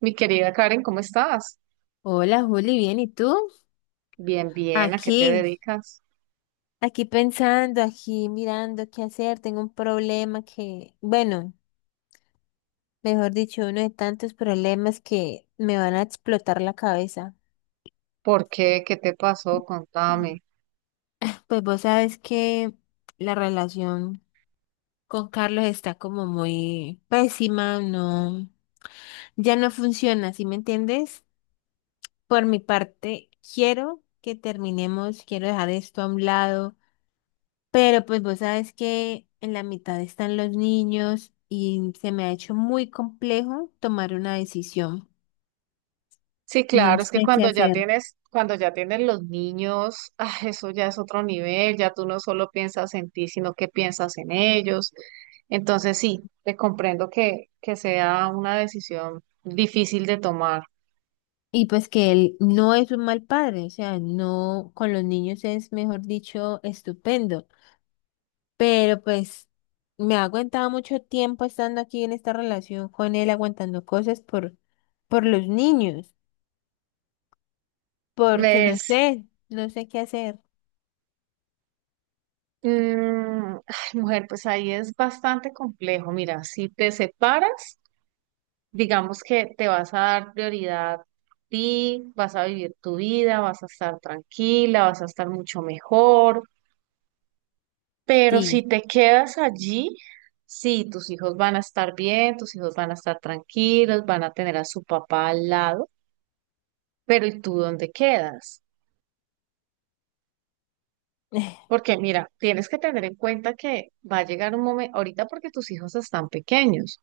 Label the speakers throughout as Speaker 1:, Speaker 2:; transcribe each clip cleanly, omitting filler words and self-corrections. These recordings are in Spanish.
Speaker 1: Mi querida Karen, ¿cómo estás?
Speaker 2: Hola Juli, bien, ¿y tú?
Speaker 1: Bien, bien, ¿a qué te
Speaker 2: Aquí,
Speaker 1: dedicas?
Speaker 2: aquí pensando, aquí mirando qué hacer, tengo un problema que, bueno, mejor dicho, uno de tantos problemas que me van a explotar la cabeza.
Speaker 1: ¿Por qué? ¿Qué te pasó?
Speaker 2: Mm.
Speaker 1: Contame.
Speaker 2: Pues vos sabes que la relación con Carlos está como muy pésima, no, ya no funciona, ¿sí me entiendes? Por mi parte, quiero que terminemos, quiero dejar esto a un lado. Pero pues vos sabes que en la mitad están los niños y se me ha hecho muy complejo tomar una decisión.
Speaker 1: Sí,
Speaker 2: No
Speaker 1: claro, es que
Speaker 2: sé qué hacer.
Speaker 1: cuando ya tienes los niños, ah, eso ya es otro nivel, ya tú no solo piensas en ti, sino que piensas en ellos. Entonces sí, te comprendo que sea una decisión difícil de tomar.
Speaker 2: Y pues que él no es un mal padre, o sea, no, con los niños es, mejor dicho, estupendo. Pero pues me ha aguantado mucho tiempo estando aquí en esta relación con él, aguantando cosas por los niños, porque no
Speaker 1: Ves,
Speaker 2: sé, no sé qué hacer.
Speaker 1: ay, mujer, pues ahí es bastante complejo. Mira, si te separas. Digamos que te vas a dar prioridad a ti, vas a vivir tu vida, vas a estar tranquila, vas a estar mucho mejor, pero si
Speaker 2: Sí,
Speaker 1: te quedas allí, sí, tus hijos van a estar bien, tus hijos van a estar tranquilos, van a tener a su papá al lado, pero ¿y tú dónde quedas? Porque mira, tienes que tener en cuenta que va a llegar un momento, ahorita porque tus hijos están pequeños,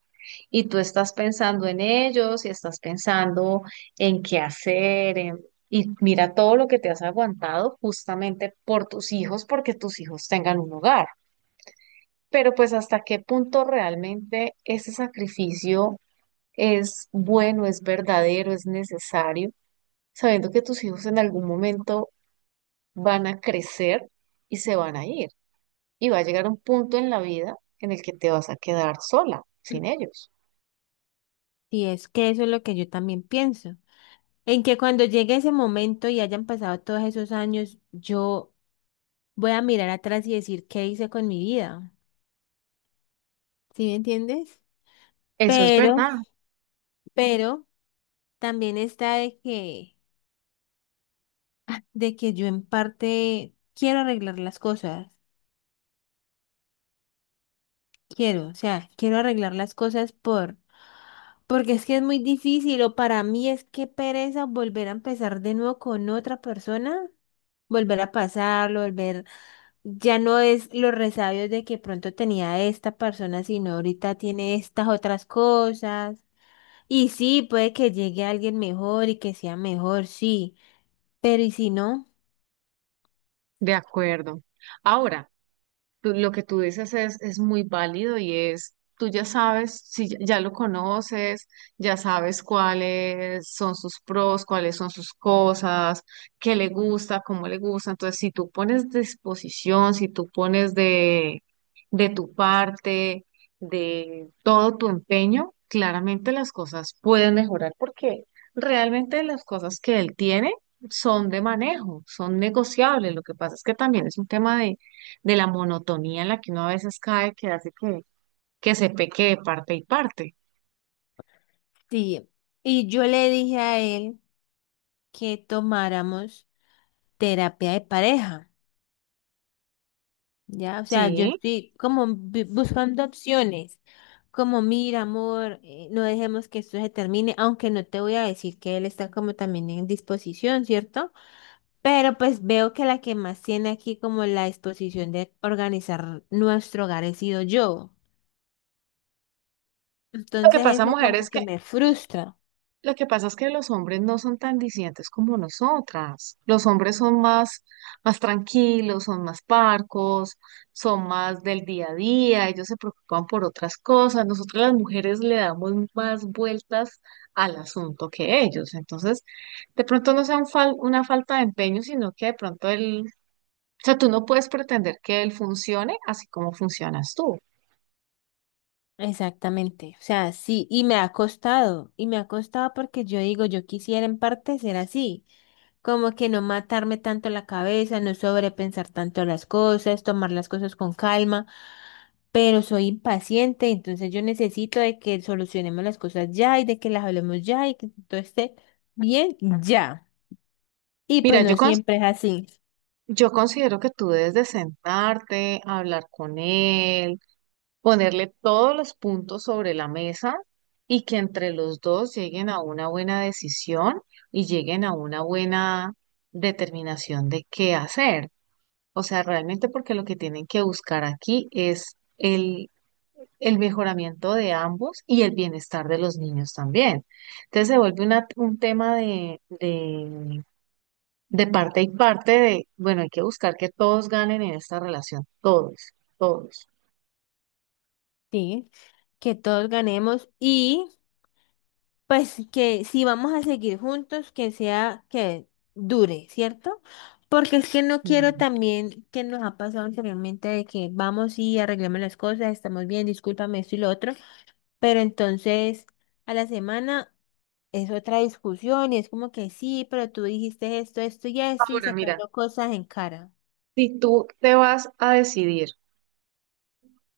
Speaker 1: y tú estás pensando en ellos y estás pensando en qué hacer, y mira todo lo que te has aguantado justamente por tus hijos, porque tus hijos tengan un hogar. Pero pues hasta qué punto realmente ese sacrificio es bueno, es verdadero, es necesario, sabiendo que tus hijos en algún momento van a crecer y se van a ir. Y va a llegar un punto en la vida en el que te vas a quedar sola, sin ellos.
Speaker 2: sí, es que eso es lo que yo también pienso. En que cuando llegue ese momento y hayan pasado todos esos años, yo voy a mirar atrás y decir qué hice con mi vida. ¿Sí me entiendes?
Speaker 1: Eso es
Speaker 2: Pero,
Speaker 1: verdad.
Speaker 2: pero también está de de que yo en parte quiero arreglar las cosas. Quiero, o sea, quiero arreglar las cosas porque es que es muy difícil o para mí es que pereza volver a empezar de nuevo con otra persona, volver a pasarlo, volver. Ya no es los resabios de que pronto tenía esta persona, sino ahorita tiene estas otras cosas. Y sí, puede que llegue alguien mejor y que sea mejor, sí. Pero ¿y si no?
Speaker 1: De acuerdo. Ahora, lo que tú dices es muy válido y es, tú ya sabes, si ya lo conoces, ya sabes cuáles son sus pros, cuáles son sus cosas, qué le gusta, cómo le gusta. Entonces, si tú pones disposición, si tú pones de tu parte, de todo tu empeño, claramente las cosas pueden mejorar porque realmente las cosas que él tiene son de manejo, son negociables. Lo que pasa es que también es un tema de la monotonía en la que uno a veces cae, que hace que se peque de parte y parte.
Speaker 2: Sí. Y yo le dije a él que tomáramos terapia de pareja. Ya, o sea, yo
Speaker 1: Sí,
Speaker 2: estoy como buscando opciones, como mira, amor, no dejemos que esto se termine, aunque no te voy a decir que él está como también en disposición, ¿cierto? Pero pues veo que la que más tiene aquí como la disposición de organizar nuestro hogar he sido yo.
Speaker 1: lo que
Speaker 2: Entonces
Speaker 1: pasa,
Speaker 2: eso
Speaker 1: mujer,
Speaker 2: como
Speaker 1: es que
Speaker 2: que me frustra.
Speaker 1: lo que pasa es que los hombres no son tan disidentes como nosotras. Los hombres son más, más tranquilos, son más parcos, son más del día a día, ellos se preocupan por otras cosas. Nosotras las mujeres le damos más vueltas al asunto que ellos. Entonces, de pronto no sea un una falta de empeño, sino que de pronto el, o sea, tú no puedes pretender que él funcione así como funcionas tú.
Speaker 2: Exactamente. O sea, sí, y me ha costado, y me ha costado porque yo digo, yo quisiera en parte ser así. Como que no matarme tanto la cabeza, no sobrepensar tanto las cosas, tomar las cosas con calma, pero soy impaciente, entonces yo necesito de que solucionemos las cosas ya y de que las hablemos ya y que todo esté bien ya. Y pues
Speaker 1: Mira,
Speaker 2: no siempre es así,
Speaker 1: yo considero que tú debes de sentarte, hablar con él, ponerle todos los puntos sobre la mesa y que entre los dos lleguen a una buena decisión y lleguen a una buena determinación de qué hacer. O sea, realmente porque lo que tienen que buscar aquí es el mejoramiento de ambos y el bienestar de los niños también. Entonces se vuelve un tema de parte y parte de, bueno, hay que buscar que todos ganen en esta relación, todos, todos.
Speaker 2: ¿sí? Que todos ganemos y pues que si vamos a seguir juntos, que sea que dure, ¿cierto? Porque es que no quiero
Speaker 1: Y
Speaker 2: también que nos ha pasado anteriormente de que vamos y arreglamos las cosas, estamos bien, discúlpame esto y lo otro, pero entonces a la semana es otra discusión y es como que sí, pero tú dijiste esto, esto y esto y
Speaker 1: Ahora, mira,
Speaker 2: sacando cosas en cara.
Speaker 1: si tú te vas a decidir,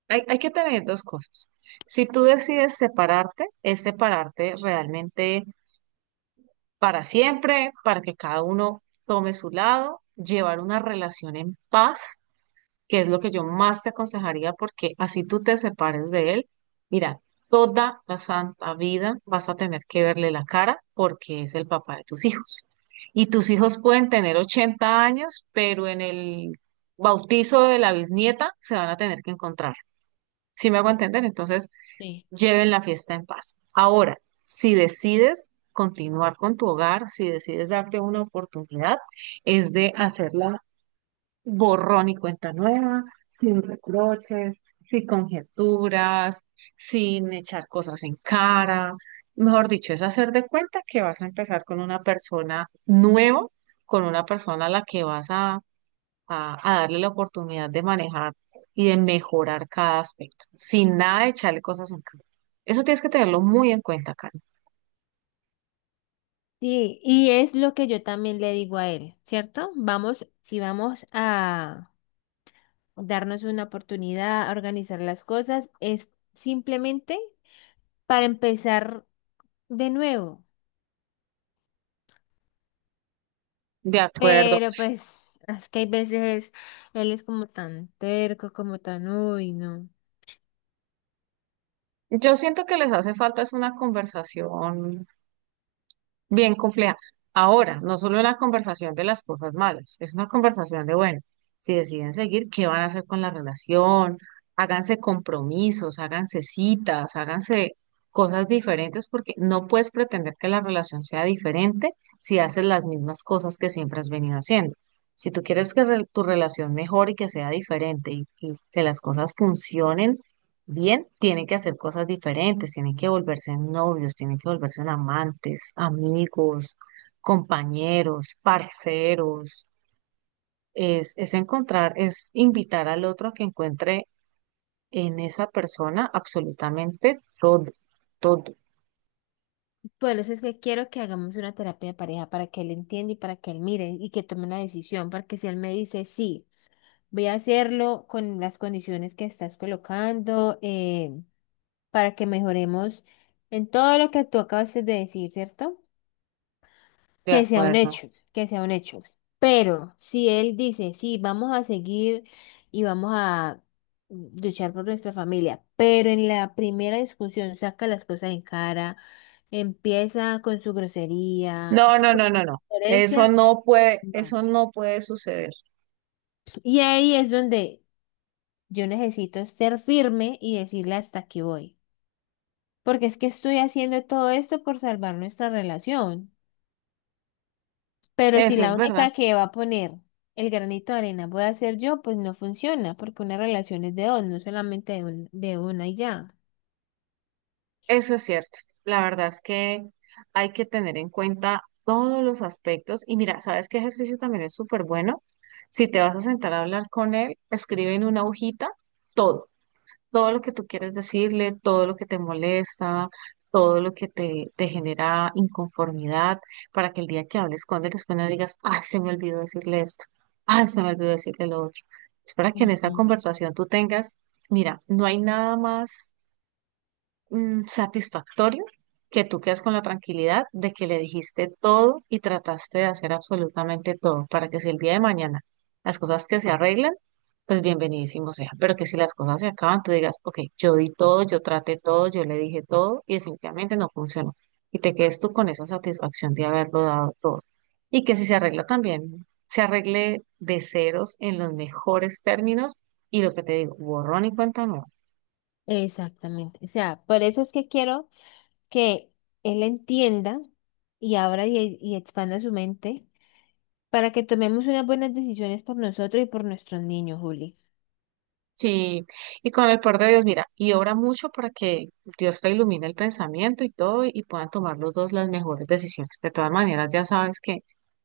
Speaker 1: hay que tener dos cosas. Si tú decides separarte, es separarte realmente para siempre, para que cada uno tome su lado, llevar una relación en paz que es lo que yo más te aconsejaría, porque así tú te separes de él, mira, toda la santa vida vas a tener que verle la cara porque es el papá de tus hijos. Y tus hijos pueden tener 80 años, pero en el bautizo de la bisnieta se van a tener que encontrar. ¿Si me hago entender? Entonces,
Speaker 2: Sí.
Speaker 1: lleven la fiesta en paz. Ahora, si decides continuar con tu hogar, si decides darte una oportunidad, es de hacerla borrón y cuenta nueva, sin reproches, sin conjeturas, sin echar cosas en cara. Mejor dicho, es hacer de cuenta que vas a empezar con una persona nueva, con una persona a la que a darle la oportunidad de manejar y de mejorar cada aspecto, sin nada de echarle cosas en cara. Eso tienes que tenerlo muy en cuenta, Karen.
Speaker 2: Sí, y es lo que yo también le digo a él, ¿cierto? Vamos, si vamos a darnos una oportunidad, organizar las cosas, es simplemente para empezar de nuevo.
Speaker 1: De acuerdo.
Speaker 2: Pero pues es que hay veces él es como tan terco, como tan, uy, no.
Speaker 1: Yo siento que les hace falta es una conversación bien compleja. Ahora, no solo la conversación de las cosas malas, es una conversación de, bueno, si deciden seguir, ¿qué van a hacer con la relación? Háganse compromisos, háganse citas, háganse cosas diferentes, porque no puedes pretender que la relación sea diferente si haces las mismas cosas que siempre has venido haciendo. Si tú quieres que tu relación mejore y que sea diferente y que las cosas funcionen, bien, tienen que hacer cosas diferentes, tienen que volverse novios, tienen que volverse amantes, amigos, compañeros, parceros. Es encontrar, es invitar al otro a que encuentre en esa persona absolutamente todo, todo,
Speaker 2: Por eso es que quiero que hagamos una terapia de pareja para que él entienda y para que él mire y que tome una decisión, porque si él me dice, sí, voy a hacerlo con las condiciones que estás colocando, para que mejoremos en todo lo que tú acabas de decir, ¿cierto?
Speaker 1: de
Speaker 2: Que sea un
Speaker 1: acuerdo.
Speaker 2: hecho, que sea un hecho. Pero si él dice, sí, vamos a seguir y vamos a luchar por nuestra familia, pero en la primera discusión saca las cosas en cara, empieza con su grosería,
Speaker 1: No, no, no, no, no.
Speaker 2: violencia, no.
Speaker 1: Eso no puede suceder.
Speaker 2: Y ahí es donde yo necesito ser firme y decirle hasta aquí voy. Porque es que estoy haciendo todo esto por salvar nuestra relación. Pero si
Speaker 1: Eso es
Speaker 2: la
Speaker 1: verdad.
Speaker 2: única que va a poner el granito de arena voy a ser yo, pues no funciona, porque una relación es de dos, no solamente de, de una y ya.
Speaker 1: Eso es cierto. La verdad es que hay que tener en cuenta todos los aspectos. Y mira, ¿sabes qué ejercicio también es súper bueno? Si te vas a sentar a hablar con él, escribe en una hojita todo, todo lo que tú quieres decirle, todo lo que te molesta, todo lo que te genera inconformidad, para que el día que hables con él después no digas, ay, se me olvidó decirle esto, ay, se me olvidó decirle lo otro. Es para que en esa
Speaker 2: Ujú.
Speaker 1: conversación tú tengas, mira, no hay nada más satisfactorio que tú quedas con la tranquilidad de que le dijiste todo y trataste de hacer absolutamente todo para que si el día de mañana las cosas que se arreglan, pues bienvenidísimo sea. Pero que si las cosas se acaban, tú digas, ok, yo di todo, yo traté todo, yo le dije todo y definitivamente no funcionó. Y te quedes tú con esa satisfacción de haberlo dado todo. Y que si se arregla también, se arregle de ceros en los mejores términos y lo que te digo, borrón y cuenta nueva.
Speaker 2: Exactamente. O sea, por eso es que quiero que él entienda y abra y expanda su mente para que tomemos unas buenas decisiones por nosotros y por nuestros niños, Juli.
Speaker 1: Sí, y con el poder de Dios, mira, y obra mucho para que Dios te ilumine el pensamiento y todo, y puedan tomar los dos las mejores decisiones. De todas maneras, ya sabes que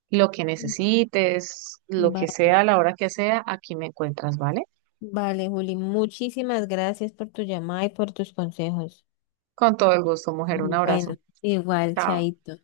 Speaker 1: lo que
Speaker 2: Mm.
Speaker 1: necesites, lo que
Speaker 2: Vale,
Speaker 1: sea, a la hora que sea, aquí me encuentras, ¿vale?
Speaker 2: vale, Juli. Muchísimas gracias por tu llamada y por tus consejos.
Speaker 1: Con todo el gusto, mujer, un
Speaker 2: Ujú. Bueno,
Speaker 1: abrazo.
Speaker 2: igual,
Speaker 1: Chao.
Speaker 2: Chaito.